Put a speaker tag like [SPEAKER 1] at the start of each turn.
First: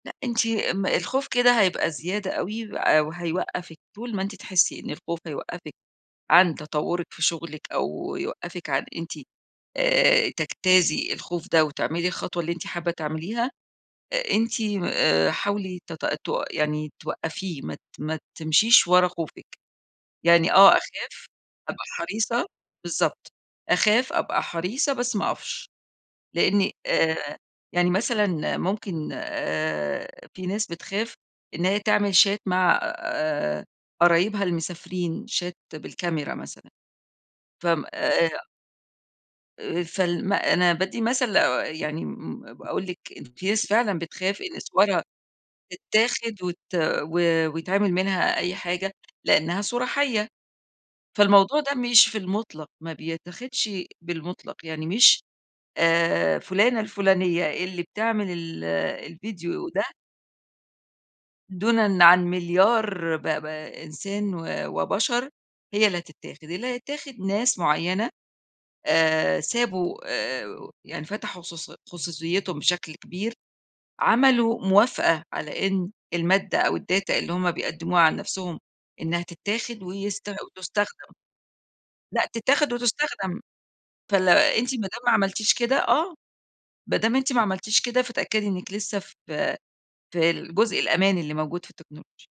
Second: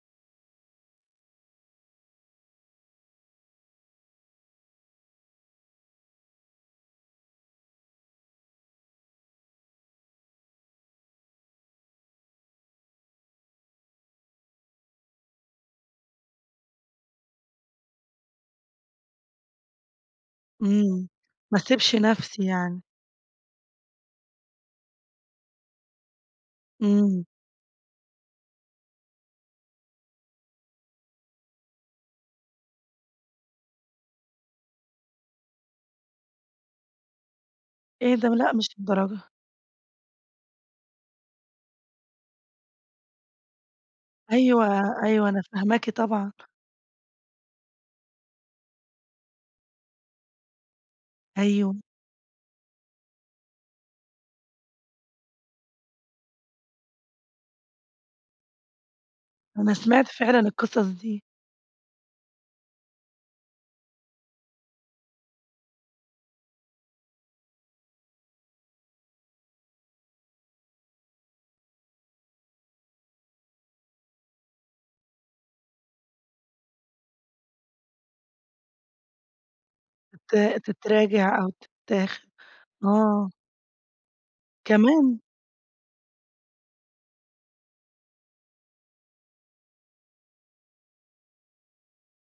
[SPEAKER 1] لأ أنتِ م الخوف كده هيبقى زيادة أوي و وهيوقفِك، طول ما أنتِ تحسي إن الخوف هيوقفِك عن تطورِك في شغلِك أو يوقفِك عن أنتِ، آآ، تجتازي الخوف ده، وتعملي الخطوة اللي أنتِ حابة تعمليها، أنتِ م آآ، حاولي ت تو يعني توقفيه، ما ت ما تمشيش ورا خوفِك، يعني آه
[SPEAKER 2] إمم،
[SPEAKER 1] أخاف،
[SPEAKER 2] ما
[SPEAKER 1] أبقى
[SPEAKER 2] اسيبش
[SPEAKER 1] حريصة،
[SPEAKER 2] نفسي يعني.
[SPEAKER 1] بالضبط، أخاف، أبقى حريصة، بس ما أقفش؛ لأني
[SPEAKER 2] إمم.
[SPEAKER 1] آآ، يعني مثلًا ممكن، آآ، في ناس بتخاف، إن هي تعمل Chat مع، آآ، قرايبها المسافرين Chat بالكاميرا مثلًا ف آمم،
[SPEAKER 2] إيه ده؟!
[SPEAKER 1] آآ
[SPEAKER 2] لأ مش للدرجة
[SPEAKER 1] آآ فال ما أنا بادّي مثل لو، آآ، يعني، امم، امم، باقول لِك إن في ناس فعلًا بتخاف إن
[SPEAKER 2] أيوه،
[SPEAKER 1] صورها
[SPEAKER 2] أيوه، أنا فاهماكِ طبعًا
[SPEAKER 1] تتاخد وت و ويتعمل منها أي حاجة؛ لأنها صورة حَيّة. فالموضوع ده
[SPEAKER 2] أيوه.
[SPEAKER 1] مش في المطلق، ما بيتاخدش بالمطلق، يعني مش، آآ، فلانة الفلانية اللي بتعمل ال الفيديو
[SPEAKER 2] أنا
[SPEAKER 1] ده
[SPEAKER 2] سمعت فعلًا القصص دي.
[SPEAKER 1] دونًا عن مليار ب ب إنسان و وبشر، هي اللي هتتاخد، اللي هيتاخد ناس معيّنة، آآ، سابوا، آآ، يعني فتحوا خصوصي خصوصيتهم بشكل كبير، عملوا موافقة على إن المادة أو الData اللي هُم بيقدموها عن نفْسُهم، إنها تتاخد ويست
[SPEAKER 2] ت
[SPEAKER 1] وتُستخدم
[SPEAKER 2] تتراجع أو
[SPEAKER 1] لأ
[SPEAKER 2] تتاخد،
[SPEAKER 1] تتاخد
[SPEAKER 2] آه.
[SPEAKER 1] وتُستخدم فال أنتِ ما دام ما
[SPEAKER 2] كمان!
[SPEAKER 1] عملتيش كده آه، ما دام أنتِ ما عملتيش كده، فتأكدي إنِّك لسه ف في الجزء الأمان اللي موجود في التكنولوجيا.